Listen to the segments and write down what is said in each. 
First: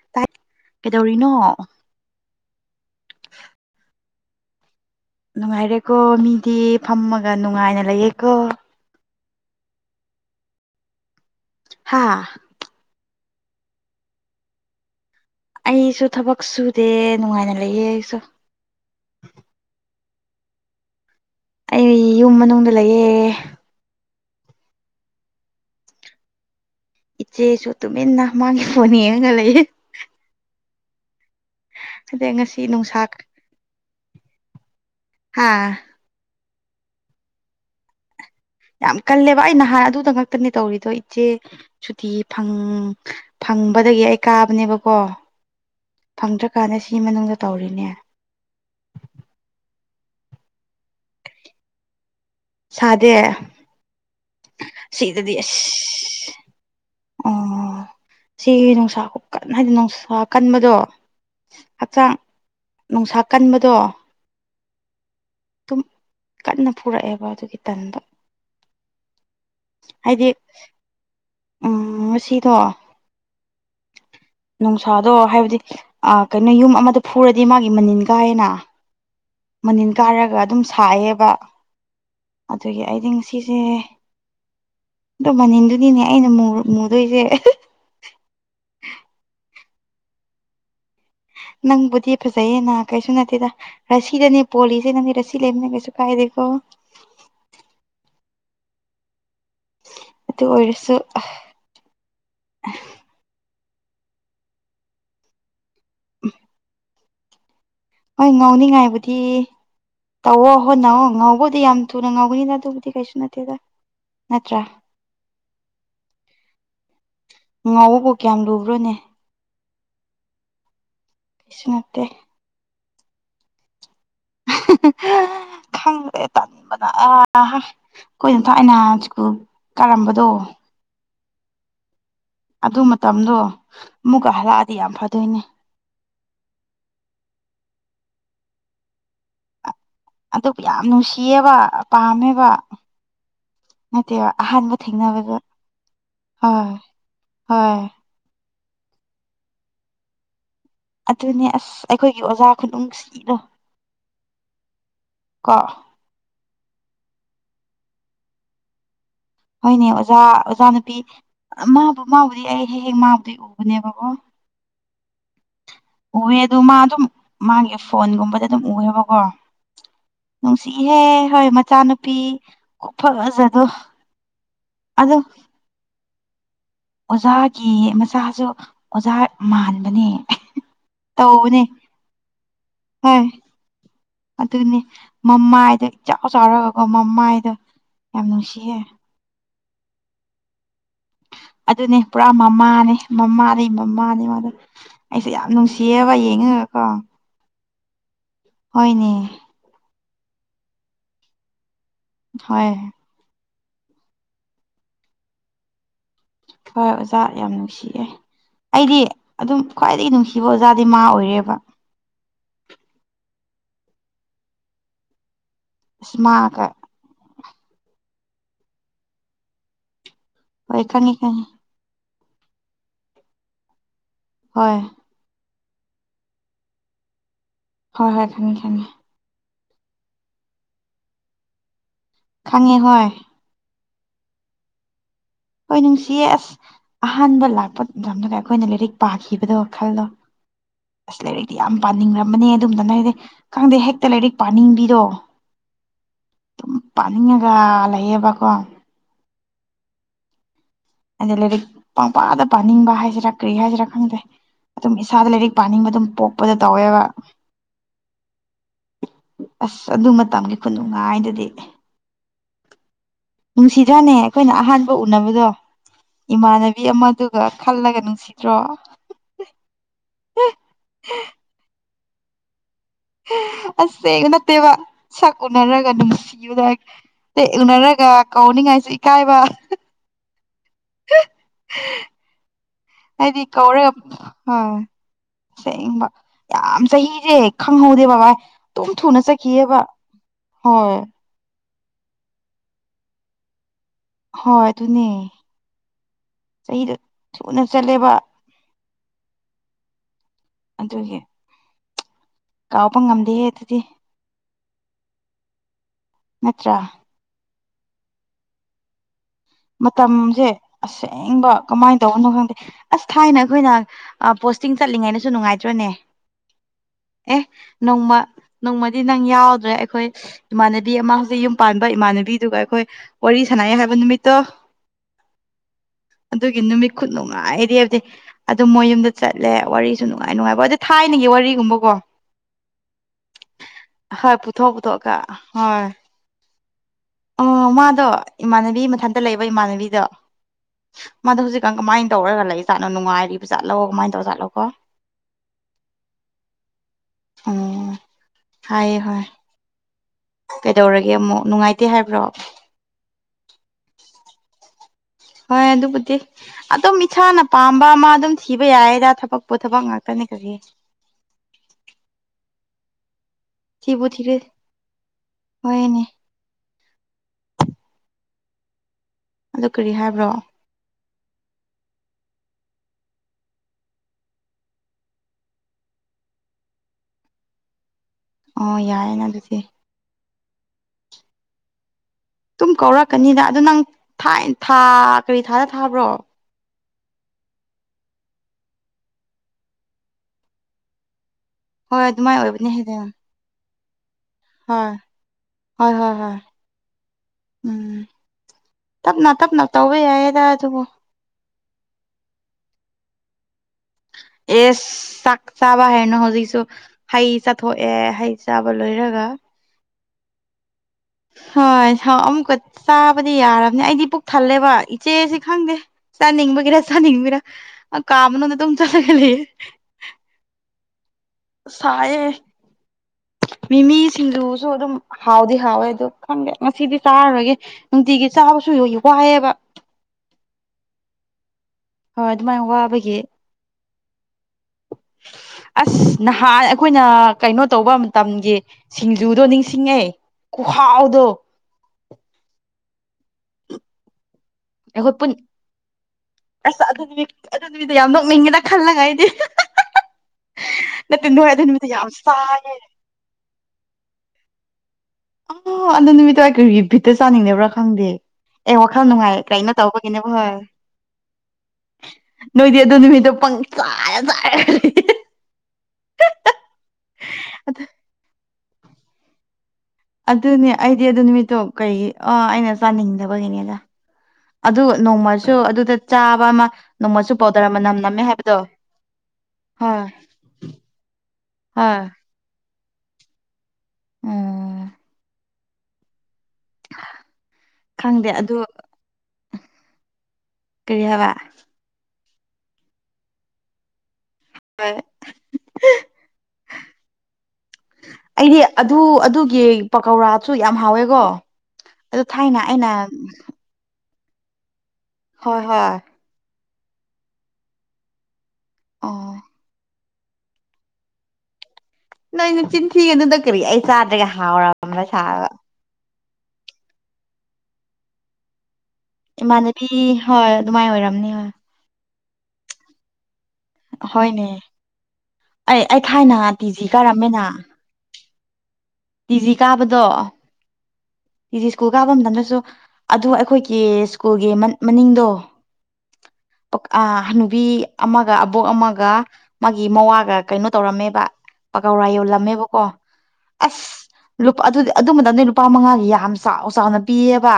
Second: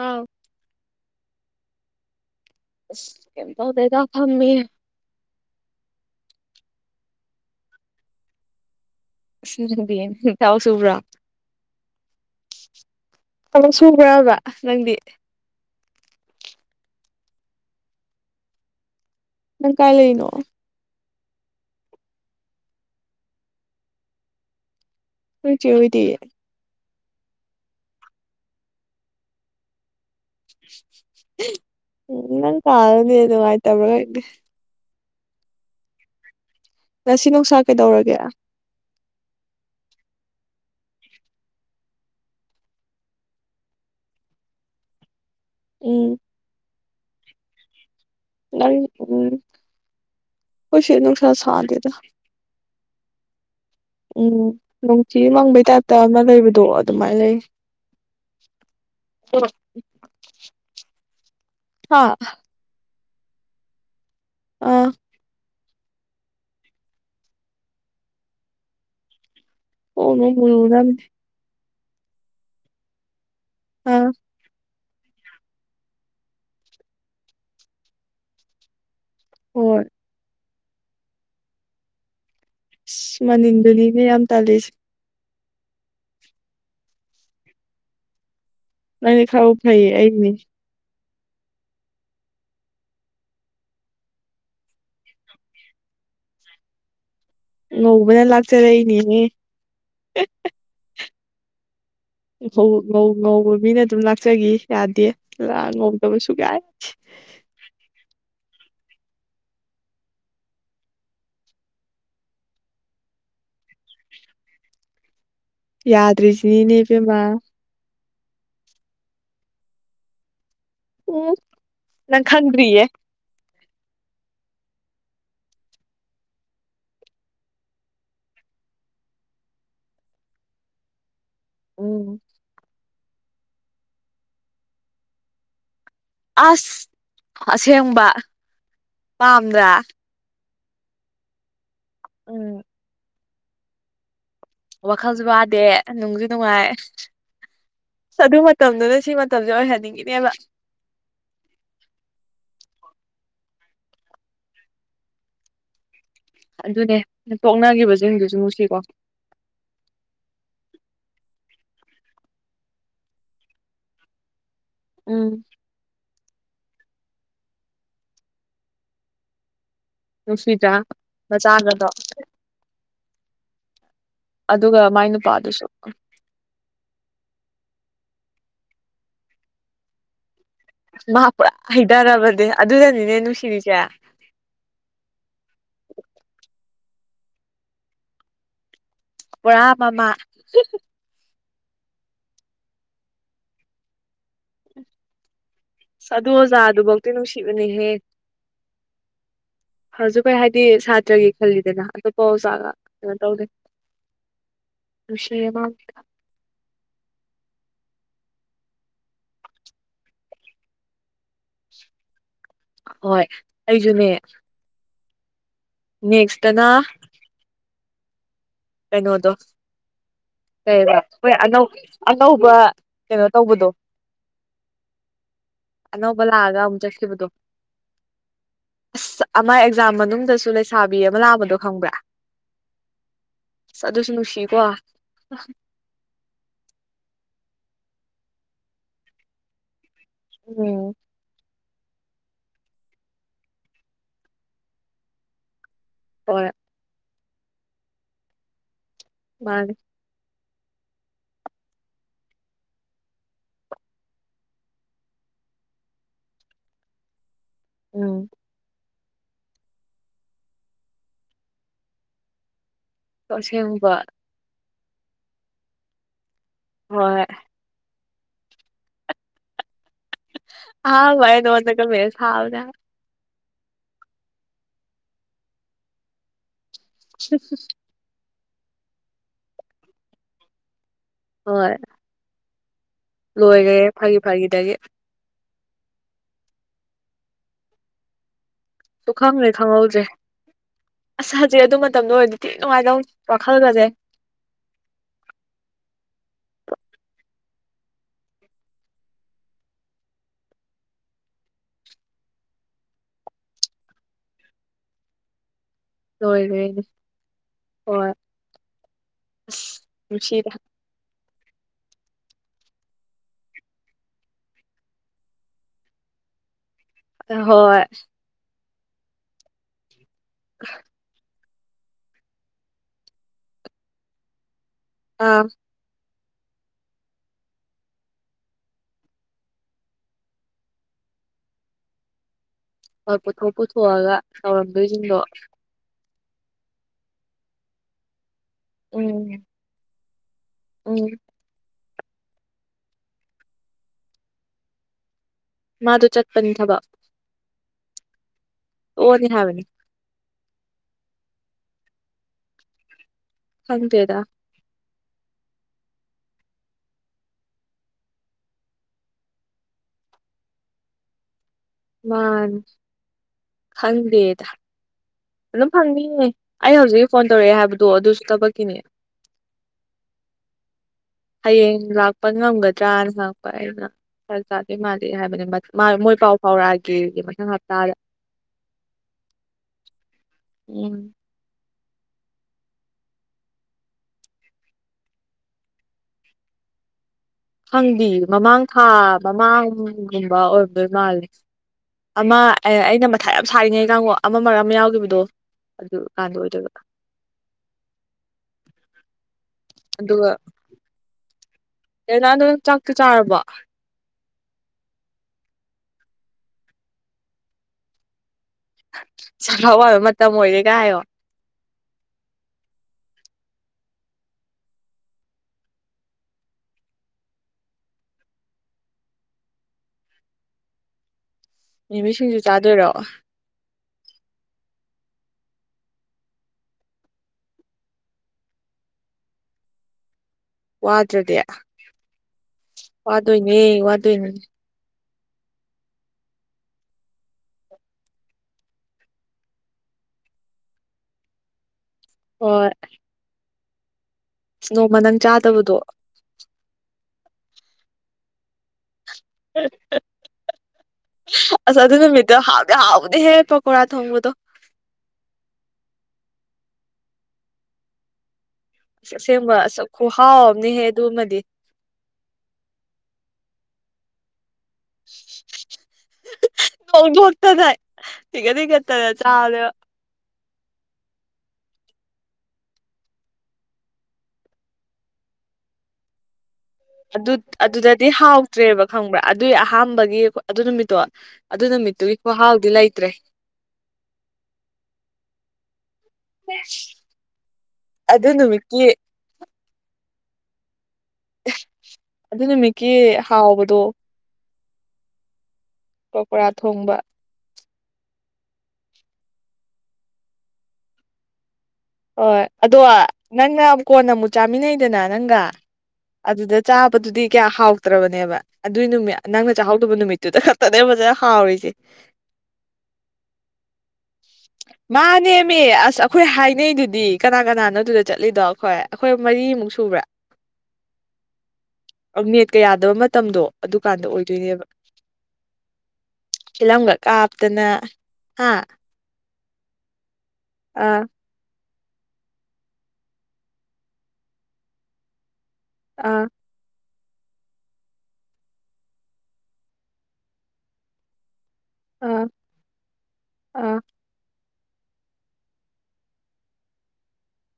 ꯑꯥꯎ ꯇꯥꯏ ꯀꯩꯗꯧꯔꯤꯅꯣ ꯀꯇꯗꯗ ꯐꯝꯃꯤ ꯅꯨꯡꯉꯥꯏꯔꯦꯀꯣ ꯃꯤꯗꯤ ꯐꯝꯃꯒ ꯅꯨꯡꯉꯥꯏꯅ ꯂꯩꯌꯦꯦꯀꯣ ꯎ ꯌꯥꯥꯎꯁꯨꯨꯕ꯭ꯔꯥ ꯍꯥꯥ ꯊꯕꯛ ꯁꯨꯈ꯭ꯔꯕ ꯅꯪꯗꯤ ꯑꯩꯁꯨ ꯊꯕꯛ ꯁꯨꯗꯦ ꯅꯨꯡꯉꯥꯏꯅ ꯂꯩꯌꯦ ꯑꯩꯁꯨ ꯅꯪ ꯀꯥꯏ ꯂꯩꯅꯣ ꯑꯩ ꯌꯨꯝ ꯃꯅꯨꯡꯗ ꯂꯩꯌꯦꯦ ꯍꯧ ꯑꯣꯏꯗꯤ ꯏꯆꯦ ꯁꯠꯇꯨꯃꯦꯟꯅ ꯃꯥꯥꯡꯉꯦ ꯐꯅꯤ ꯉꯦ ꯎꯝ ꯅꯪ ꯉꯁꯤ ꯅꯨꯡꯁꯥ ꯀꯥꯂꯗꯤ ꯅꯨꯡꯉꯥꯏꯇꯕ꯭ꯔꯥ ꯍꯥꯥ ꯉꯁꯤ ꯅꯨꯡꯁꯥ ꯀꯩꯗꯧꯔꯒꯦ ꯌꯥꯝ ꯀꯜꯂꯦꯕ ꯑꯩ ꯅꯍꯥꯟ ꯑꯗꯨꯗ ꯉꯛꯇꯅꯦ ꯇꯧꯔꯤꯗꯣ ꯏꯆꯦ ꯁꯨꯇꯤꯪꯪ ꯀꯗꯒꯤ ꯑꯩ ꯀꯥꯕꯅꯦꯕꯀꯣ ꯎꯝ ꯐꯪꯗ꯭ꯔꯀꯥꯟꯗ ꯁꯤ ꯃꯅꯨꯡꯗ ꯇꯧꯔꯤꯅꯦ ꯃꯥ ꯎꯝ ꯈꯨꯁꯤ ꯅꯁꯥ ꯁꯥꯗꯗ ꯁꯥꯗꯦ ꯎꯝ ꯅꯨꯡꯇꯤ ꯁꯤꯗꯗꯤ ꯃꯪꯕꯩ ꯇꯥꯏꯞꯇ ꯑꯃ ꯑꯁ ꯂꯩꯕꯗꯣ ꯑꯗꯨꯃꯥꯏꯅ ꯂꯩ ꯁꯤ ꯅꯨꯡꯁꯥ ꯀꯣꯛ ꯀꯟ ꯍꯥꯏꯗꯤ ꯅꯨꯡꯁꯥ ꯀꯟꯕꯗꯣ ꯑꯥ ꯍꯛꯆꯥꯡ ꯅꯨꯡꯁꯥ ꯀꯟꯕꯗꯣ ꯑꯥ ꯑꯗꯨꯝ ꯀꯟꯅ ꯐꯨꯔꯛꯑꯦꯕ ꯑꯗꯨꯒꯤ ꯇꯟꯗꯣ ꯑꯣꯅ ꯃꯗ ꯎꯝ ꯉꯁꯤꯗꯣ ꯑꯝ ꯅꯨꯡꯁꯥꯗꯣ ꯍꯥꯏꯕꯗꯤ ꯑ ꯀꯩꯅꯣ ꯌꯨꯝ ꯑꯃꯗ ꯐꯨꯔꯗꯤ ꯃꯥꯒꯤ ꯃꯅꯤꯟ ꯀꯥꯏꯌꯦꯅ ꯍꯣꯏ ꯃꯅꯤꯟ ꯀꯥꯔꯒ ꯑꯗꯨꯝ ꯁꯥꯏꯌꯦꯕ ꯑꯗꯨꯒꯤ ꯑꯩꯗꯤ ꯑꯁ ꯉꯁꯤꯁꯦ ꯃꯅꯤꯟꯗꯨꯅꯤꯅꯦ ꯌꯥꯝ ꯇꯜꯂꯤꯁꯦ ꯑꯗꯨꯣ ꯃꯅꯤꯟꯗꯨꯅꯤꯅꯦ ꯑꯩꯅ ꯃꯨꯗꯣꯏꯁꯦ ꯑꯗꯤ ꯈꯥꯎ ꯐꯩꯌꯦ ꯑꯩꯅꯤ ꯅꯪꯕꯨꯗꯤ ꯐꯖꯩꯌꯦꯅꯥ ꯀꯩꯁꯨ ꯅꯠꯇꯦꯗ ꯔꯁꯤꯗꯅꯦ ꯄꯣꯜꯂꯤꯁꯤꯅꯅꯦ ꯔꯁꯤ ꯂꯩꯕꯅ ꯀꯩꯁꯨ ꯀꯥꯏꯗꯦꯀꯣ ꯉꯧꯕꯅ ꯂꯥꯛꯆꯔꯛꯏꯅꯦꯍꯦ ꯑꯗꯨ ꯑꯣꯏꯔꯁꯨ ꯉꯧꯕ ꯃꯤꯅ ꯑꯗꯨꯝ ꯂꯥꯛꯆꯈꯤ ꯌꯥꯗꯦ ꯂ ꯉꯧꯗꯕꯁꯨ ꯌꯥꯏ ꯍꯣꯏ ꯉꯧꯅꯤꯉꯥꯏꯕꯨꯗꯤ ꯇꯧꯋꯣ ꯍꯣꯠꯅꯑꯣ ꯉꯧꯕꯕꯨꯗꯤ ꯌꯥꯝ ꯊꯨꯅ ꯉꯥꯎꯒꯅꯤꯅ ꯑꯗꯨꯕꯨꯗꯤ ꯀꯩꯁꯨ ꯅꯠꯇꯦꯗ ꯅꯠꯇ꯭ꯔ ꯌꯥꯗ꯭ꯔꯤꯁꯤꯅꯤꯅꯦꯕꯦꯝꯃ ꯉꯧꯕꯕꯨ ꯀꯌꯥꯝ ꯂꯨꯕ꯭ꯔꯣꯅꯦ ꯎꯝ ꯀꯩꯁꯨ ꯅꯠꯇꯦ ꯅꯪ ꯈꯟꯔꯤꯌꯦꯦ ꯈꯥꯡꯂꯦ ꯇꯅꯤ ꯗ ꯑ ꯀꯣꯏꯅꯣ ꯊꯥꯛꯏꯅ ꯁꯀꯨꯜ ꯀꯥꯔꯝꯕꯗꯣ ꯎꯝ ꯑꯗꯨ ꯃꯇꯝꯗꯣ ꯑꯃꯨꯛꯀ ꯍꯜꯂꯛꯑꯗꯤ ꯌꯥꯝ ꯐꯗꯣꯏꯅꯦ ꯑꯁ ꯑꯁꯦꯡꯕ ꯄꯥꯝꯗ꯭ꯔꯥ ꯑꯗꯨꯕꯨ ꯌꯥꯝ ꯅꯨꯡꯁꯤꯌꯦꯕ ꯄꯥꯝꯃꯦꯕ ꯎꯝ ꯅꯠꯇꯦꯕ ꯑꯍꯥꯟꯕ ꯋꯥꯈꯜꯁꯨ ꯊꯦꯡꯅꯕꯗ ꯋꯥꯗꯦ ꯅꯨꯡꯁꯨ ꯅꯨꯡꯉꯥꯏ ꯍꯣꯏ ꯍꯣꯏ ꯑꯗꯨ ꯃꯇꯝꯗꯨꯅ ꯁꯤ ꯃꯇꯝꯁꯦ ꯑꯣꯏꯍꯟꯅꯤꯡꯉꯤꯅꯦꯕ ꯑꯗꯨꯅꯦ ꯑꯁ ꯑꯩꯈꯣꯏꯒꯤ ꯑꯣꯖꯥ ꯈꯨꯅꯨꯡꯁꯤꯗꯣ ꯀ ꯑꯗꯨꯅꯦ ꯇꯣꯛꯅꯈꯤꯕꯁꯤꯡꯗꯨꯁꯨ ꯃꯨꯁꯤꯀꯣ ꯍꯣꯏꯅꯦ ꯑꯣꯖꯥ ꯑꯣꯖꯥ ꯅꯨꯄꯤ ꯃꯥꯕꯨ ꯃꯥꯕꯨꯗꯤ ꯑꯩ ꯍꯦꯛ ꯍꯦꯛ ꯃꯥꯕꯨꯗꯤ ꯎꯕꯅꯦꯕꯀꯣ ꯎꯝ ꯎꯑꯦ ꯑꯗꯨ ꯃꯥ ꯑꯗꯨꯝ ꯃꯥꯒꯤ ꯐꯣꯟꯒꯨꯝꯕꯗ ꯑꯗꯨꯝ ꯎꯑꯦꯕꯀꯣ ꯅꯨꯡꯁꯤꯗ꯭ꯔꯥ ꯅꯨꯡꯁꯤꯍꯦ ꯍꯣꯏ ꯃꯆꯥꯒꯗꯣ ꯃꯆꯥꯅꯨꯄꯤ ꯀꯐꯖꯗꯣ ꯑꯗꯨꯒ ꯃꯥꯏ ꯅꯨꯄꯥꯗꯨꯁꯨ ꯑꯣꯖꯥꯒꯤ ꯃꯆꯥꯁꯨ ꯑꯣꯖꯥ ꯃꯥꯟꯕꯅꯦ ꯃꯍꯥꯛ ꯄꯨꯔꯥ ꯇꯧꯕꯅꯦ ꯍꯩꯊꯔꯕꯅꯦ ꯑꯗꯨꯅꯅꯤꯅꯦ ꯍꯣꯏ ꯅꯨꯡꯁꯤꯔꯤꯁꯦ ꯑꯗꯨꯅꯤ ꯃꯃꯥꯏꯗꯣ ꯏꯆꯥꯎ ꯆꯥꯎꯔꯒꯀꯣ ꯃꯃꯥꯏꯗ ꯌꯥꯝ ꯅꯨꯡꯁꯤꯌꯦ ꯄꫭꯔꯃꯃ ꯑꯗꯨꯅꯦ ꯄꫭꯔꯥ ꯃꯃꯥꯅꯦ ꯃꯃꯥ ꯂꯩ ꯃꯃꯥꯅꯦ ꯃꯥꯗ ꯑꯩꯁꯦ ꯌꯥꯝ ꯅꯨꯡꯁꯤꯌꯦꯕ ꯌꯦꯡꯉꯒꯀꯣ ꯅꯦꯍꯦꯛ ꯍꫭꯏꯅꯦ ꯍꯧꯖꯤꯛ ꯈꫭꯏꯍꯥꯏꯗꯤ ꯁꯥꯇ꯭ꯔꯒꯤ ꯈꯜꯂꯤꯗꯅ ꯑꯇꯣꯞꯄ ꯍꯣꯏ ꯑꯣꯖꯥꯒ ꯀꯩꯅꯣ ꯇꯧꯗꯦ ꯅꯨꯡꯁꯤꯌ‌ꯦꯃꯀꯤꯀ ꯍꯣꯏ ꯑꯣꯖꯥ ꯌꯥꯝ ꯅꯨꯡꯁꯤꯌꯦ ꯑꯩꯗꯤ ꯑꯗꯨꯝ ꯈ꯭ꯋꯥꯏꯗꯒꯤ ꯅꯨꯡꯁꯤꯕ ꯑꯣꯖꯥꯗꯤ ꯃꯥ ꯑꯣꯏꯔꯦꯕ ꯍꯣꯏ ꯑꯩꯖꯨꯅꯦ ꯑꯁ ꯃꯥꯒ ꯅ‌ꯦꯁꯛꯇꯅ ꯀꯩꯅꯣꯗꯣ ꯍꯣꯏ ꯀꯩꯌ‌ꯦꯕ ꯈꯪꯉꯤ ꯑꯈꯣꯏ ꯈꯪꯉꯤ ꯑꯅꯧ ꯑꯅꯧꯕ ꯀꯩꯅꯣ ꯇꯧꯕꯗꯣ ꯍꯣꯏ ꯑꯅꯧꯕꯂ‌ꯑꯒ ꯑꯃꫭꯛ ꯆꯠꯈꯤꯕꯗꫭ ꯍꯣꯏ ꯍꯣꯏ ꯈꯪꯉ‌ꯦ ꯈꯪꯉ‌ꯦ ꯖꯥꯝ ꯃꯅꯨꯡꯗꯁꯨ ꯂꯩꯁꯥꯕꯤ ꯑꯃ ꯂꯥꯛꯑꯝꯕꯗꯣ ꯈꯪꯕ꯭ꯔꯥ ꯈꯪꯉꯦ ꯍꯣꯏ ꯑꯗꯨꯁꯨ ꯅꯨꯡꯁꯤꯀꯣ ꯍꯣꯏ ꯅꯨꯡꯁꯤꯌꯦ ꯑꯁ ꯑꯍꯥꯟꯕ ꯂꯥꯛꯄ ꯃꯇꯝꯗꯨꯗ ꯑꯈꯣꯏꯅ ꯂꯥꯏꯔꯤꯛ ꯄꯥꯈꯤꯕꯗꯣ ꯈꯜꯂꫭ ꯎꯝ ꯌꯥꯝ ꯄꯥꯅꯤꯡꯔꯝꯕꯅꯦ ꯑꯗꯨꯝꯇꯝꯗ ꯍꯥꯏꯗꯤ ꯈꯪꯗꯦ ꯍꯦꯛꯇ ꯂꯥꯏꯔꯤꯛ ꯄꯥꯅꯤꯡꯕꯤꯔꯣ ꯍꯣꯏ ꯅꯤꯡꯉꯒ ꯂꯩꯌꯦꯕꯀꯣ ꯃꯥꯅꯤ ꯑꯗ ꯂꯥꯏꯔꯤꯛ ꯄꯪꯄꯥꯗ ꯄꯥꯅꯤꯡꯕ ꯍꯥꯏꯁꯤꯔ ꯀꯔꯤ ꯍꯥꯏꯁꯤꯔ ꯈꯪꯗꯦ ꯑꯗꯨꯝ ꯏꯁꯥꯗ ꯂꯥꯏꯔꯤꯛ ꯄꯥꯅꯤꯡꯕ ꯑꯗꯨꯝ ꯄꯣꯛꯄꯗ ꯇꯧꯋꯦꯕ ꯎꯝ ꯑꯁ ꯑꯗꯨ ꯃꯇꯝꯒꯤ ꯈꯨꯅꯨꯡꯉꯥꯏꯗꯨꯗꯤ ꯑꯁꯦꯡꯕ ꯅꯨꯡꯁꯤꯗ꯭ꯔꯥꯅꯦ ꯑꯈꯣꯏꯅ ꯑꯍꯥꯟꯕ ꯎꯅꯕꯗꯣ ꯏꯃꯥꯟꯅꯕꯤ ꯍꯣꯏ ꯑꯃꯗꯨꯒ ꯈꯜꯂꯒ ꯁꯤꯗ꯭ꯔꯣ ꯍꯥꯥꯎ ꯏ ꯅ ꯋꯥꯅꯒꯃꯦꯁꯥꯎꯗ ꯑꯁꯦꯡ ꯅꯠꯇꯦꯕ ꯁꯛ ꯎꯅꯔꯒ ꯅꯨꯡꯁꯤꯕꯗꫭ꯫ ꯇ‌ꯦ ꯎꯅꯔꯒ ꯀꯧꯅꯤꯡꯉꯥꯏꯁꯨ ꯏꯀꯥꯏꯕ꯫ ꯍꯣꯏ꯫ ꯍꯥꯏꯗꯤ ꯂꯣꯏꯈ꯭ꯔꯦ ꯀꯧꯔ‌ꯦ ꯐꯥꯒꯤ ꯑ꯫ ꯐꯥꯒꯤꯗꯒꯤ ꯁꯦꯡꯕ ꯌꯥꯝ ꯆꯍꯤꯁꯦ ꯈꯪꯍꯧꯗꯦ ꯕꯕꯥꯏ꯫ ꯑꯗꯨꯨꯝ ꯊꯨꯅ ꯁꯨꯈꯪꯗꯤ ꯆꯠꯈꯤꯌ‌ꯦꯕ ꯈꯪꯍꯧꯗ꯭ꯔꯦ ꯍꯣꯏ꯫ ꯑꯁ ꯍꯧꯖꯤꯛ ꯑꯗꯨ ꯃꯇꯝꯗꯣ ꯑꯣꯏꯔꯗꯤ ꯊꯤ ꯅꯨꯡꯉꯥꯏꯗꯧꯅꯤ ꯋꯥꯈꯜꯒꯁꯦ꯫ ꯍꯣꯏ ꯑꯗꯨꯅꯦ ꯆꯍꯤꯗ ꯊꯨꯅ ꯆꯠꯂꯦꯕ꯫ ꯑꯗꯨꯒꯤ꯫ ꯀꯥꯎꯕ ꯉꯝꯗꯦꯍ‌ꯦ ꯑꯗꯨꯗꯤ꯫ ꯅꯠꯇ꯭ꯔꯥ ꯂꯣꯏꯂꫭꯏꯅꯤ ꯍꯣꯏ꯫ ꯑꯁ ꯃꯇꯝꯁꯦ ꯅꯨꯡꯁꯤꯗ ꯑꯁꯦꯡꯕ꯫ ꯀꯃꯥꯏꯅ ꯇꯧꯕꯅꯣ ꯈꯪꯗꯦ ꯑꯁ ꯊꯥꯏꯅ ꯑꯩꯈꯣꯏꯅ ꯄꯣꯁꯇꯤꯡ ꯆꯠꯂꯤꯉꯩꯗꯁꯨ ꯅꯨꯡꯉꯥꯏꯇ꯭ꯔꯣꯅꯦ꯫ ꯫ ꯑꯦ ꯅꯣꯡꯃ ꯅꯣꯡꯃꯗꯤ ꯅꯪ ꯌꯥꯎꯗ꯭ꯔꯦ ꯑꯩꯈꯣꯏ ꯏꯃꯥꯟꯅꯕꯤ ꯑꯃ ꯍꯧꯖꯤꯛ ꯌꯨꯝ꯫ ꯄꯥꯟꯕ ꯏꯃꯥꯟꯅꯕꯤꯗꯨꯒ ꯑꯩꯈꯣꯏ ꯋꯥꯔꯤ ꯁꯥꯟꯅꯩ ꯍꯥꯏꯕ ꯅꯨꯃꯤꯠꯇꯣ꯫ ꯑꯥ꯫ ꯑꯗꯨꯒꯤ ꯅꯨꯃꯤꯠ ꯈꯨꯠ ꯅꯨꯡꯉꯥꯏꯗꯤ ꯍꯥꯏꯕꯗꯤ ꯑꯗꯨ ꯃꯣꯏ ꯌꯨꯝꯗ ꯆꯠꯂꯦ ꯋꯥꯔꯤꯁꯨ ꯅꯨꯡꯉꯥꯏ ꯅꯨꯡꯉꯥꯏꯕ ꯊ꯫ ꯊꯥꯏꯅꯒꯤ ꯋꯥꯔꯤꯒꯨꯝꯕꯀꯣ꯫ ꯍꯣꯏ ꯄꯨꯊꯣꯛ ꯄꯨꯊꯣꯛꯑꯒ ꯍꯣꯏ ꯄꯨꯊꯣꯛ ꯄꯨꯊꯣꯛ ꯀ ꯇꯧꯔꯝꯗꯣꯏꯁꯤꯡꯗꯣ ꯍꯣꯏ ꯑꯣ ꯃꯥꯗꯣ ꯏꯃꯥꯟꯅꯕꯤ ꯃꯊ ꯂꯩ ꯎꯝ ꯏꯃꯥꯟꯅꯕꯤꯗꯣ ꯎꯝ ꯍꯧꯖꯤꯛ ꯀꯃꯥꯏꯅ ꯇꯧꯔꯒ ꯂꯩ ꯆꯥꯠꯅꯣ ꯅꯨꯡꯉꯥꯏꯔꯤꯕ ꯆꯥꯠꯂꯣ ꯀꯃꯥꯏ ꯇꯧ ꯆꯥꯠꯂꯣꯀꯣ ꯃꯥꯗꯨ ꯆꯠꯄꯅꯤ ꯊꯕꯛ ꯎꯝ ꯍꯥꯏꯌꯦ ꯍꯣꯏ ꯑꯣꯅꯤ ꯍꯥꯏꯕꯅꯤ ꯀꯩꯗꯧꯔꯒꯦ ꯑꯃꯨꯛ ꯅꯨꯡꯉꯥꯏꯇꯦ ꯍꯥꯏꯕ꯭ꯔꯣ ꯐꯪꯗꯦꯗ ꯍꯣꯏ ꯑꯗꯨꯕꯨꯗꯤ ꯑꯗꯨꯝ ꯏꯁꯥꯅ ꯄꯥꯝꯕ ꯑꯃ ꯑꯗꯨꯝ ꯊꯤꯕ ꯌꯥꯏꯗ ꯊꯕꯛꯄꯨ ꯊꯕꯛ ꯉꯥꯛꯇꯅꯤ ꯀꯒꯤ ꯃꯥ ꯊꯤꯕꯨ ꯊꯤꯔꯦ ꯈꯒꯦꯗ ꯑꯗꯨꯝ ꯍꯣꯏꯅꯦ ꯐꯪꯅꯤ ꯑꯩ ꯍꯧꯖꯤꯛꯀꯤ ꯐꯣꯟ ꯇꯧꯔꯛꯑꯦ ꯍꯥꯏꯕꯗꯣ ꯑꯗꯨꯁꯨ ꯊꯕꯛꯀꯤꯅꯦ ꯑꯗꯨ ꯀꯔꯤ ꯍꯥꯏꯕ꯭ꯔꯣ ꯍꯌꯦꯡ ꯂꯥꯛꯄ ꯉꯝꯒꯗ꯭ꯔꯥꯅ ꯍꯥꯛꯄ ꯑꯩꯅ ꯆꯔ ꯆꯥꯗꯦ ꯃꯥꯗꯦ ꯍꯥꯏꯕꯅꯤ ꯃꯣꯏ ꯄꯥꯎ ꯐꯥꯎꯔꯛꯑꯒꯦ ꯃꯊꯪ ꯍꯞꯇꯥꯗ ꯑꯣ ꯌꯥꯏꯦꯅꯦ ꯑꯗꯨꯗꯤ ꯎꯝ ꯇꯨꯝ ꯀꯧꯔꯛꯀꯅꯤꯅ ꯑꯗꯨ ꯅꯪꯥꯏ ꯊꯥ ꯀꯔꯤ ꯊꯥꯗ ꯊꯥꯕ꯭ꯔꯣ ꯍꯪꯕꯤ ꯃꯃꯥꯡ ꯊꯥ ꯃꯃꯥꯡꯒꯨꯝꯕ ꯑꯣꯏꯔꯝꯗꯣꯏ ꯃꯥꯜꯂꯦ ꯍꯣꯏ ꯑꯃ ꯑꯗꯨꯃꯥꯏꯅ ꯑꯣꯏꯕꯅꯦ ꯑꯦ ꯍꯥꯏꯗ ꯑꯩꯅ ꯃꯊꯥ ꯌꯥꯝ ꯁꯥꯔꯤꯉꯩ ꯀꯥꯡꯕꯨ ꯑꯃ ꯃꯔꯛ ꯑꯃ ꯍꯣꯏ ꯌꯥꯎꯈꯤꯕꯗꯣ ꯍꯣꯏ ꯑꯗꯨ ꯍꯣꯏ ꯀꯥꯟꯗ ꯍꯣꯏ ꯑꯣꯏꯗꯕ ꯎꯝ ꯇꯞꯅ ꯇꯞꯅ ꯇꯧꯕ ꯌꯥꯏꯌꯦꯗ ꯑꯗꯨꯕꯨ ꯑꯦ ꯅꯍꯥꯟ ꯑꯗꯨꯝ ꯆꯥꯛꯇꯤ ꯆꯥꯔꯕ ꯑꯦꯁ ꯆꯥꯛ ꯆꯥꯕ ꯍꯥꯏꯅꯣ ꯍꯧꯖꯤꯛꯁꯨ ꯍꯩ ꯆꯥꯊꯣꯛꯑꯦ ꯍꯩ ꯆꯥꯕ ꯂꯣꯏꯔꯒ ꯃꯣꯏꯦ ꯀꯥꯏ ꯍꯣ ꯍꯣꯏ ꯑꯃꯨꯛꯀ ꯆꯥꯕꯗꯤ ꯌꯥꯔꯕꯅꯤ ꯑꯩꯗꯤ ꯄꯨꯛ ꯊꯜꯂꯦꯕ ꯏꯆꯦꯁꯤ ꯈꯪꯗꯦ ꯆꯥꯅꯤꯡ ꯦꯔꯅꯤ ꯃꯔ ꯀꯥꯃꯅꯣꯅꯦ ꯇꯝ ꯆ ꯂꯩ ꯅꯨꯃꯤꯁꯤꯡꯁꯨ ꯆꯥꯗꯣꯏꯔꯣꯑꯣ ꯃꯤꯃꯤꯁꯤꯡꯗꯨꯁꯨ ꯑꯗꯨꯝ ꯍꯥꯎꯗꯤ ꯍꯥꯎꯋꯦ ꯑꯗꯨ ꯈꯪꯗꯦ ꯉꯁꯤꯗꯤ ꯆꯥꯔꯔꯣꯏꯒꯦ ꯅꯨꯡꯇꯤꯒꯤ ꯆꯥꯕ ꯁꯨ ꯌꯣꯛꯏꯀꯣ ꯍꯥꯏꯌꯦꯕ [inaudible] ꯋ꯭ꯗꯔ꯭ꯗꯤ ꯍꯣꯏ ꯑꯗꯨꯃꯥꯏꯅ ꯋꯥꯕꯒꯤ ꯋꯥꯗꯣꯏꯅꯦ ꯋꯥꯗꯣꯏꯅꯦ ꯑꯁ ꯅꯍꯥꯟ ꯑꯩꯈꯣꯏꯅ ꯀꯩꯅꯣ ꯇꯧꯕ ꯃꯇꯝꯒꯤ ꯁꯤꯡꯖꯨꯗꯣ ꯅꯤꯡꯁꯤꯡꯉꯦ ꯈꯨꯍꯥꯎꯗꯣ ꯍꯣꯏ ꯑꯁ ꯅꯣꯡꯃ ꯑꯩꯈꯣꯏ ꯅꯪ ꯄꯨ ꯆꯥꯗꯕꯗꯣ ꯑꯁ ꯑꯗꯨ ꯑꯗꯨꯗꯨꯗꯤ ꯌꯥꯝ ꯅꯣꯛꯅꯤꯡꯉꯦꯅ ꯈꯜꯂꯒ ꯑꯩ ꯎꯝ ꯅꯠꯇꯦ ꯅꯣꯏ ꯎꯝ ꯑꯁ ꯅꯨꯃꯤꯠꯇ ꯑꯗꯨ ꯌꯥꯝ ꯅꯨꯃꯤꯠꯇꯣ ꯍꯥꯎꯗꯤ ꯆꯥꯏꯌꯦ ꯍꯥꯎꯕꯅꯤꯍꯦ ꯄꯥꯀꯥꯎꯔꯥ ꯊꯣꯡꯕꯗꯣ ꯑ ꯑꯗ ꯅꯨꯃꯤꯠꯇꯨ ꯑꯩ ꯀꯔꯤ ꯕꯤꯠꯇ ꯆꯥꯅꯤꯡꯗꯕ꯭ꯔꯥ ꯈꯪꯗꯦ ꯑꯦ ꯋꯥꯈꯜ ꯑꯁ ꯅꯨꯡꯉꯥꯏ ꯑꯁꯦꯡꯕ ꯀꯩꯅꯣ ꯑꯁ ꯇꯧꯕꯒꯤꯅꯦꯕ ꯈꯨꯍꯥꯎ ꯍꯣꯏ ꯑꯃꯅꯦꯍꯦ ꯑꯗꯨꯃꯗꯤ ꯅꯣꯏꯗꯤ ꯑꯗꯨ ꯅꯨꯃꯤꯠꯇꯣ ꯄꯪ ꯆꯥꯏꯗ ꯆꯥꯏ ꯍꯣꯛ ꯇ ꯊꯥꯏ ꯊꯀ ꯊ ꯀ [inaudible] ꯇ ꯆꯥꯂ [inaudible] ꯑꯗꯨꯅꯦ ꯑꯩꯗꯤ ꯑꯗꯨ ꯅꯨꯃꯤꯠꯇꯣ ꯀꯩ ꯑꯩꯅ ꯆꯥꯅꯤꯡꯗꯕꯒꯤꯅꯦꯗ ꯑꯗꯨ ꯅꯣꯡꯃꯁꯨ ꯑꯗꯨꯗ ꯆꯥꯕ ꯑꯃ ꯅꯣꯡꯃꯁꯨ ꯄꯥꯎꯗꯔ ꯃꯅꯝ ꯑꯗꯨꯗꯗꯤ ꯅꯝꯃꯦ ꯍꯥꯏꯕꯗꯣ ꯍꯥꯎꯇ꯭ꯔꯦꯕ ꯈꯪꯕ꯭ꯔꯥ ꯑꯗꯨꯏ ꯍꯣꯏ ꯑꯍꯥꯥꯟꯕꯒꯤ ꯑꯗꯨ ꯅꯨꯃꯤꯠꯇꯣ ꯑꯗꯨ ꯅꯨ ꯍꯣꯏ ꯅꯨꯃꯤꯠꯇꯨꯒꯤ ꯃꯍꯥꯎꯗꯨꯗꯤ ꯂꯩꯇ꯭ꯔꯦ ꯎꯝ ꯑꯗꯨ ꯅꯨꯃꯤꯠꯀꯤ ꯀꯔꯤ ꯍꯥꯏꯕ ꯑꯗꯨ ꯅꯨꯃꯤꯠꯀꯤ ꯍꯥꯎꯕꯗꯣ ꯍꯣꯏ ꯄꯀꯥꯎꯔꯥ ꯊꯣꯡꯕ ꯑꯩꯗꯤ ꯑꯗꯨ ꯑꯗꯨꯒꯤ ꯄꯀꯧꯔꯥꯁꯨ ꯌꯥꯝ ꯍꯥꯎꯋꯦꯀꯣ ꯑꯗꯨ ꯍꯣꯏ ꯊꯥꯏꯅ ꯑꯗꯣ ꯑꯩꯅ ꯅꯪꯅ ꯀꯣꯟꯅ ꯆꯥꯃꯤꯟꯅꯩꯗꯅ ꯅꯪꯒ ꯍꯣꯏ ꯍꯣꯏ ꯑꯗꯨꯗ ꯆꯥꯕꯗꯨꯗꯤ ꯀꯌꯥ ꯍꯥꯎꯇ꯭ꯔꯕꯅꯦꯕ ꯑꯗꯨꯏ ꯅꯨꯃꯤꯠ ꯑꯣ ꯅꯪꯅ ꯆꯥꯛꯍꯧꯗꯕ ꯅꯨꯃꯤꯠꯇꯨꯗ ꯈꯛꯇꯅꯦ ꯐꯖꯅ ꯍꯥꯎꯔꯤꯁꯦ ꯅꯣꯏꯅ ꯆꯤꯟꯊꯤꯒ ꯑꯗꯨꯗ ꯀꯔꯤ ꯑꯩ ꯆꯥꯗ꯭ꯔꯒ ꯍꯥꯎꯔꯕ ꯑꯃꯅ ꯁꯥꯔꯒ ꯃꯥꯅꯦꯃꯤ ꯑꯁ ꯑꯩꯈꯣꯏ ꯍꯥꯏꯅꯩꯗꯨꯗꯤ ꯀꯅꯥ ꯀꯅꯥꯅꯣꯗꯨꯗ ꯆꯠꯂꯤꯗꯣ ꯑꯩꯈꯣꯏ ꯑꯩꯈꯣꯏ ꯃꯔꯤꯃꯨꯛ ꯏꯃꯥꯟꯅꯕꯤ ꯁꯨꯕ꯭ꯔꯥ ꯍꯣꯏ ꯑꯗꯨꯃꯥꯏꯅ ꯑꯣꯏꯔꯝꯅꯤ ꯍꯣꯏ ꯅꯦꯠꯀ ꯌꯥꯗꯕ ꯃꯇꯝꯗꯣ ꯑꯗꯨꯀꯥꯟꯗ ꯍꯣꯏꯅꯦ ꯑꯣꯏꯗꯣꯏꯅꯦꯕ ꯑꯩ ꯑꯩ ꯊꯥꯏꯅ ꯇꯤꯖꯤ ꯐꯤꯂꯥꯝꯒ ꯀꯥꯔꯝꯃꯦꯅ ꯀꯥꯞꯇꯅ ꯍꯥꯥ ꯇꯤꯖꯤ ꯀꯥꯕꯗꯣ ꯇꯤꯖꯤ ꯁ꯭ꯀꯨꯜ ꯀꯥꯕ ꯃꯇꯝꯗꯁꯨ ꯑꯗꯨ ꯑꯩꯈꯣꯏꯒꯤ ꯁ꯭ꯀꯨꯜꯒꯤ ꯃꯅꯤꯡꯗꯣ ꯑꯥ ꯑ ꯍꯅꯨꯕꯤ ꯑꯃꯒ ꯑꯕꯣꯛ ꯑꯃꯒ ꯃꯥꯒꯤ ꯃꯋꯥꯒ ꯀꯩꯅꯣ ꯇꯧꯔꯝꯃꯦꯕ ꯄꯀꯧꯔꯥ ꯑꯥ ꯌꯣꯜꯂꯝꯃꯦꯕꯀꯣ ꯑꯥ ꯑꯁ ꯑꯗꯨꯗꯤ ꯑꯗꯨ ꯃꯇꯝꯗ ꯂꯨꯄꯥ ꯃꯉꯥꯒꯤ ꯌꯥꯝ ꯌꯥꯝ ꯆꯥꯎ ꯆꯥꯎꯅ ꯄꯤꯌꯦꯕ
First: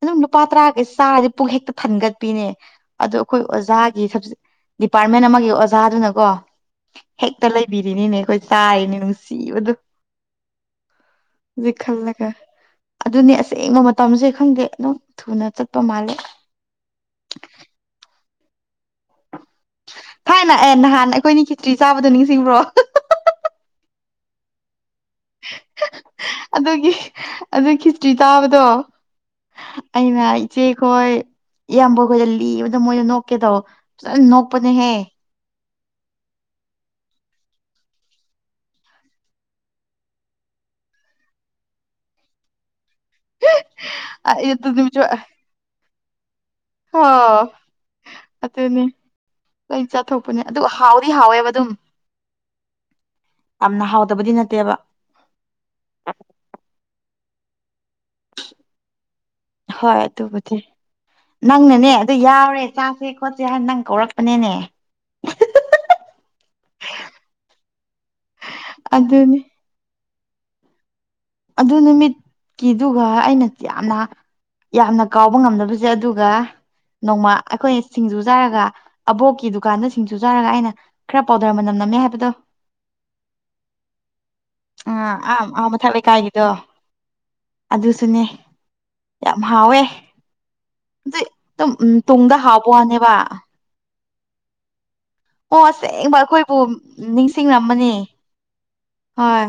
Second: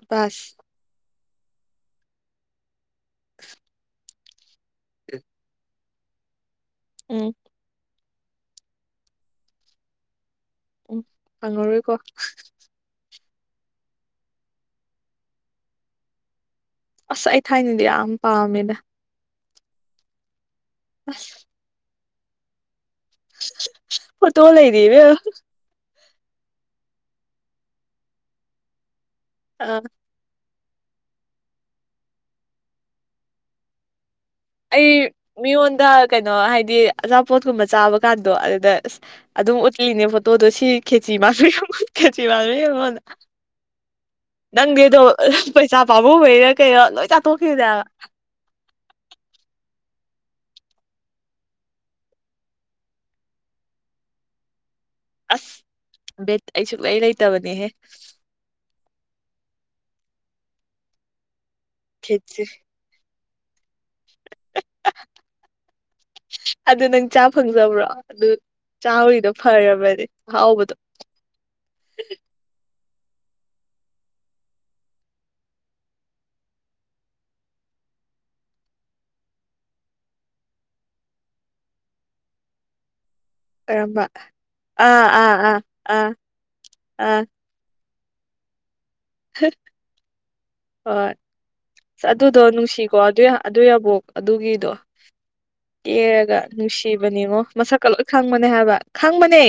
ꯑꯗꯨꯝ ꯂꯨꯄꯥ ꯇꯔꯥꯒꯤ ꯆꯥ ꯄꯨꯛ ꯍꯦꯛꯇ ꯊꯟꯒꯠꯄꯤꯅꯦ ꯑꯗꯣ ꯑꯩꯈꯣꯏ ꯑꯣꯖꯥꯒꯤ ꯗꯤꯄꯥꯔꯠꯃꯦꯟ ꯑꯃꯒꯤ ꯑꯣꯖꯥꯗꯨꯅꯀꯣ ꯎꯝ ꯍꯦꯛꯇ ꯂꯩꯕꯤꯔꯤꯅꯤꯅꯦ ꯑꯩꯈꯣꯢ ꯑꯗꯨꯝ ꯆꯔꯤꯅꯦ ꯅꯨꯡꯁꯤꯕꯅꯦ ꯑꯝ ꯐꯥꯡꯉꯥꯂꯣꯢ ꯀꯣ ꯑꯗꯨꯅꯤ ꯑꯁꯦꯡꯕ ꯃꯇꯝꯁꯨꯦ ꯈꯪꯗꯦ ꯑꯗꯨꯝ ꯊꯨꯅ ꯆꯠꯄ ꯃꯥꯜꯂꯦ ꯑꯁ ꯑꯩ ꯊꯥꯏꯅꯗꯤ ꯌꯥꯝ ꯄꯥꯝꯃꯦꯗ ꯊꯥꯏꯅ ꯑꯦ ꯅꯍꯥꯟ ꯑꯁ ꯑꯩꯈꯣꯏꯅꯤ ꯈꯦꯆꯔꯤ ꯆꯥꯕꯗꯣ ꯅꯤꯡꯁꯤꯡꯕ꯭ꯔꯣ ꯐꯣꯇꯣ ꯂꯩꯔꯤ ꯏꯕꯦꯝꯃꯥ ꯑꯗꯨꯒꯤ ꯑꯗꯨꯒꯤ ꯈꯦꯆꯔꯤ ꯆꯕꯗꯣ ꯑꯥ ꯑꯩꯅ ꯢꯆꯦꯈꯣꯏ ꯏꯌꯥꯝꯕꯈꯣꯏꯗ ꯂꯤꯕꯗ ꯃꯣꯏꯗ ꯅꯣꯛꯀꯦ ꯇꯧꯕꯅꯦ ꯑꯩ ꯃꯤꯉꯣꯟꯗ ꯀꯩꯅꯣ ꯍꯥꯏꯗꯤ ꯑꯆꯥꯄꯣꯠꯀꯨꯝꯕ ꯆꯥꯕ ꯀꯥꯟꯗꯣ ꯑꯗꯨꯗ ꯑꯁ ꯑꯗꯨꯝ ꯎꯠꯂꯤꯅꯦ ꯐꯣꯇꯣꯗꯣ ꯁꯤ ꯈꯦꯆꯤ ꯃꯥꯟꯕꯤ ꯈꯦꯆꯤ ꯃꯥꯟꯕꯤ ꯌꯦꯡꯉꯣꯟꯗ [unintelligible] ꯑꯩ [inaudible] ꯑꯗꯨ ꯅꯪꯒꯤꯗꯣ ꯅꯨꯃꯤꯠꯁꯨ ꯄꯩꯁꯥ ꯄꯥꯕꯨꯡ ꯍꯩꯔ ꯀꯩꯔꯣ ꯂꯣꯏ ꯆꯥꯊꯣꯛꯈꯤꯕꯅꯦꯕ ꯑꯅꯤ ꯀꯔꯤ ꯆꯥꯊꯣꯛꯄꯅꯦ ꯑꯗꯨꯒ ꯍꯥꯎꯗꯤ ꯍꯥꯎꯋꯦꯕ ꯑꯗꯨꯝ ꯌꯥꯝꯅ ꯍꯥꯎꯗꯕꯗꯤ ꯅꯠꯇꯦꯕ ꯇꯕꯅꯤꯍꯦ ꯍꯣꯏ ꯑꯗꯨꯕꯨꯗꯤ ꯅꯪꯅꯅꯦ ꯑꯗꯨ ꯈꯦꯆꯤ ꯌꯥꯎꯔꯦ ꯆꯥꯁꯦ ꯈꯣꯠꯁꯦ ꯍꯥꯏꯅ ꯅꯪ ꯔꯛꯄꯅꯦꯅꯦ ꯑꯗꯨ ꯅꯪ ꯆꯥ ꯐꯪꯖꯕ꯭ꯔꯣ ꯑꯗꯨ ꯆꯥ ꯍꯔꯤꯗꯣ ꯑꯗꯨꯅꯤ ꯐꯔꯕꯅꯦ ꯍꯥꯎꯕꯗꯨ ꯑꯗꯨ ꯅꯨꯃꯤꯠꯀꯤꯗꯨꯒ ꯑꯩꯅ ꯌꯥꯝꯅ ꯌꯥꯝꯅ ꯀꯥꯎꯕ ꯉꯝꯗꯅꯕꯁꯦ ꯑꯗꯨꯒ ꯅꯣꯡꯃ ꯑꯩꯈꯣꯏꯅ ꯁꯤꯡꯖꯨ ꯆꯥꯔꯒ ꯑꯕꯣꯛꯀꯤ ꯗꯨꯀꯥꯟꯗ ꯁꯤꯡꯖꯨ ꯆꯥꯔꯒ ꯑꯩꯅ ꯈꯔ ꯄꯥꯎꯗꯔ ꯃꯅꯝ ꯅꯝꯃꯦ ꯍꯥꯏꯦꯕꯗꯣ ꯔꯝꯕ ꯑꯥ ꯑꯥ ꯑꯥ ꯑꯥ ꯗꯣ ꯑꯥ ꯑꯗꯨꯁꯨꯅꯦ ꯌꯥꯝ ꯍꯥꯎꯋꯦ ꯍꯣꯏ ꯑ ꯑꯗꯨ ꯑꯗꯨꯝ ꯎꯝ ꯇꯨꯡꯗ ꯑꯗꯨꯗꯣ ꯍꯥꯎꯕ ꯅꯨꯡꯁꯤꯀꯣ ꯋꯥꯅꯦꯕ ꯑꯗꯨ ꯑꯗꯨ ꯌꯥꯕꯣꯛ ꯑꯗꯨꯒꯤꯗꯣ ꯑꯣ ꯑꯁꯦꯡꯕ ꯇꯦꯔꯒ ꯑꯩꯈꯣꯏꯕꯨ ꯅꯨꯡꯁꯤꯕꯅꯦꯉꯣ ꯃꯁꯛꯀ ꯅꯤꯡꯁꯤꯡꯔꯝꯃꯅꯤ ꯂꯣꯏ ꯈꯪꯕꯅꯦ ꯍꯥꯏꯕ ꯈꯪꯕꯅꯦ ꯍꯣꯏ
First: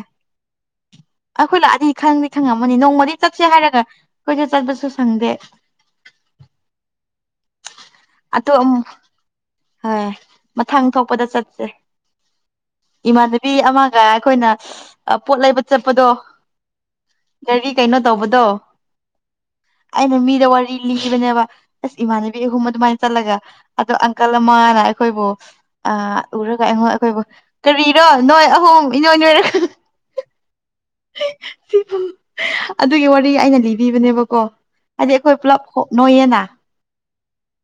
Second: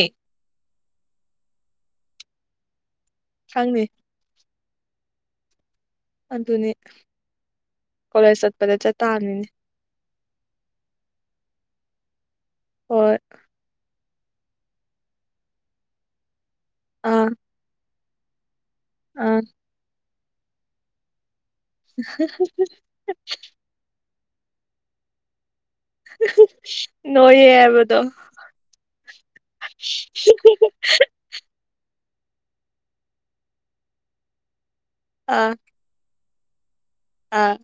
ꯑꯩꯈꯣꯏ ꯂꯥꯛꯑꯗꯤ ꯈꯪꯗꯤ ꯈꯪꯉꯝꯃꯅꯤ ꯅꯣꯡꯃꯗꯤ ꯆꯠꯁꯦ ꯈꯪꯅꯤ ꯍꯥꯏꯔꯒ ꯑꯩꯈꯣꯏꯁꯨ ꯆꯠꯄꯁꯨ ꯁꯪꯗꯦ ꯑꯗꯨꯅꯤ ꯀꯣꯂꯦꯖ ꯑꯇꯣ ꯆꯠꯄꯗ ꯑꯃꯨꯛ ꯆꯠꯇꯥꯥꯔꯅꯤꯅꯦ ꯍꯣꯏ ꯃꯊꯪ ꯊꯣꯛꯄꯗ ꯆꯠꯁꯦ ꯍꯣꯏ ꯏꯃꯥꯟꯅꯕꯤ ꯑꯃ ꯑꯩꯈꯣꯏꯅ ꯄꯣꯠ ꯂꯩꯕ ꯆꯠꯄꯗꯣ ꯒꯥꯔꯤ ꯀꯩꯅꯣ ꯇꯧꯕꯗꯣ ꯑ ꯑꯩꯅ ꯃꯤꯗ ꯋꯥꯔꯤ ꯂꯤꯈꯤꯕꯅꯦꯕ ꯑꯁ ꯏꯃꯥꯟꯅꯕꯤ ꯑꯍꯨꯝ ꯑꯗꯨꯃꯥꯏꯅ ꯆꯠꯂꯒ ꯑꯗꯣ ꯀꯜ ꯑꯃꯥꯅ ꯑꯩꯈꯣꯏꯕꯨ ꯑꯥ ꯎꯔꯒ ꯑꯩꯉꯣ ꯑꯩꯈꯣꯏꯕꯨ ꯅꯣꯏꯌꯦ ꯍꯥꯏꯕꯗꯣ ꯀꯔꯤꯔꯣ ꯅꯣꯏ ꯑꯍꯨꯝ ꯏꯅꯣꯏ ꯅꯣꯏꯔ [unintelligible] ꯑꯗꯨꯒꯤ ꯋꯥꯔꯤ ꯑꯩꯅ ꯂꯤꯕꯤꯕꯅꯦꯕꯀꯣ ꯍꯥꯏꯗꯤ ꯑꯩꯈꯣꯏ ꯑꯥ ꯄꯨꯂꯞ ꯍꯣꯅꯣꯏꯌꯦꯅ ꯑꯥ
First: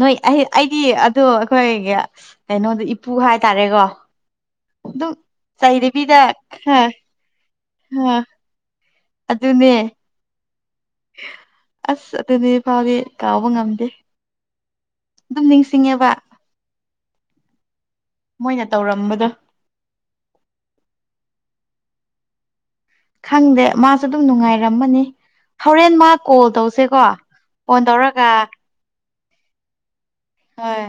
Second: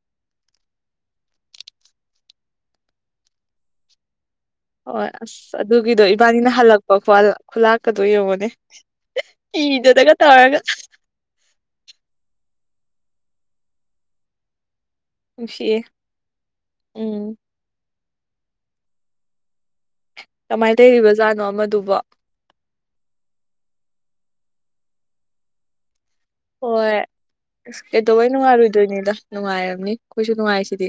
ꯅꯣꯏ ꯑꯩ ꯑꯩꯗꯤ ꯑꯗꯨ ꯑꯩꯈꯣꯏꯒꯤ ꯀꯩꯅꯣꯗ ꯏꯄꯨ ꯍꯥꯏꯇꯥꯔꯦꯀꯣ ꯍꯣꯏ ꯑꯗꯨꯝ ꯑꯁ ꯑꯗꯨꯒꯤꯗꯣ ꯆꯩꯗꯕꯤꯗ ꯏꯕꯥꯅꯤꯅ ꯍꯥ ꯍꯜꯂꯛꯄ ꯈꯨꯠꯂꯥꯛꯀꯗꯣ ꯍꯥ ꯌꯦꯡꯉꯣꯅꯦ ꯑꯗꯨꯅꯦ ꯏꯖꯗꯒ ꯇꯥꯒ ꯑꯁ ꯑꯗꯨꯅꯦ ꯐꯥꯎꯗꯤ ꯀꯥꯎꯕ ꯉꯝꯗꯦ ꯑꯗꯨꯝ ꯅꯨꯡꯁꯤꯌꯦ ꯅꯤꯡꯁꯤꯡꯉꯦꯕ ꯎꯝ ꯃꯣꯏꯅ ꯇꯧꯔꯝꯕꯗꯣ ꯀꯃꯥꯏꯅ ꯂꯩꯔꯤꯕꯖꯥꯠꯅꯣ ꯑꯃꯗꯨꯕ ꯈꯪꯗꯦ ꯃꯥꯁꯨ ꯑꯗꯨꯝ ꯅꯨꯡꯉꯥꯏꯔꯝꯃꯅꯤ ꯍꯣꯔꯦꯟ ꯃꯥ ꯀꯣꯜ ꯍꯣꯏ ꯇꯧꯁꯦꯀꯣ ꯐꯣꯟ ꯑꯁ ꯇꯧꯔꯒ ꯀꯩꯗꯧꯕꯩ ꯅꯨꯡꯉꯥꯏꯔꯣꯏꯗꯣꯏꯅꯤꯗ ꯅꯨꯡꯉꯥꯏꯔꯝꯅꯤ ꯑꯩꯈꯣꯏꯁꯨ ꯅꯨꯡꯉꯥꯏꯁꯤꯗꯤ ꯍꯣꯏ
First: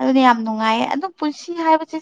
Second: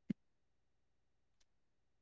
ꯑꯗꯨꯗꯤ ꯌꯥꯝ ꯅꯨꯡꯉꯥꯏꯌꯦ ꯑꯗꯨ ꯄꯨꯟꯁꯤ ꯍꯥꯏꯕꯁꯦ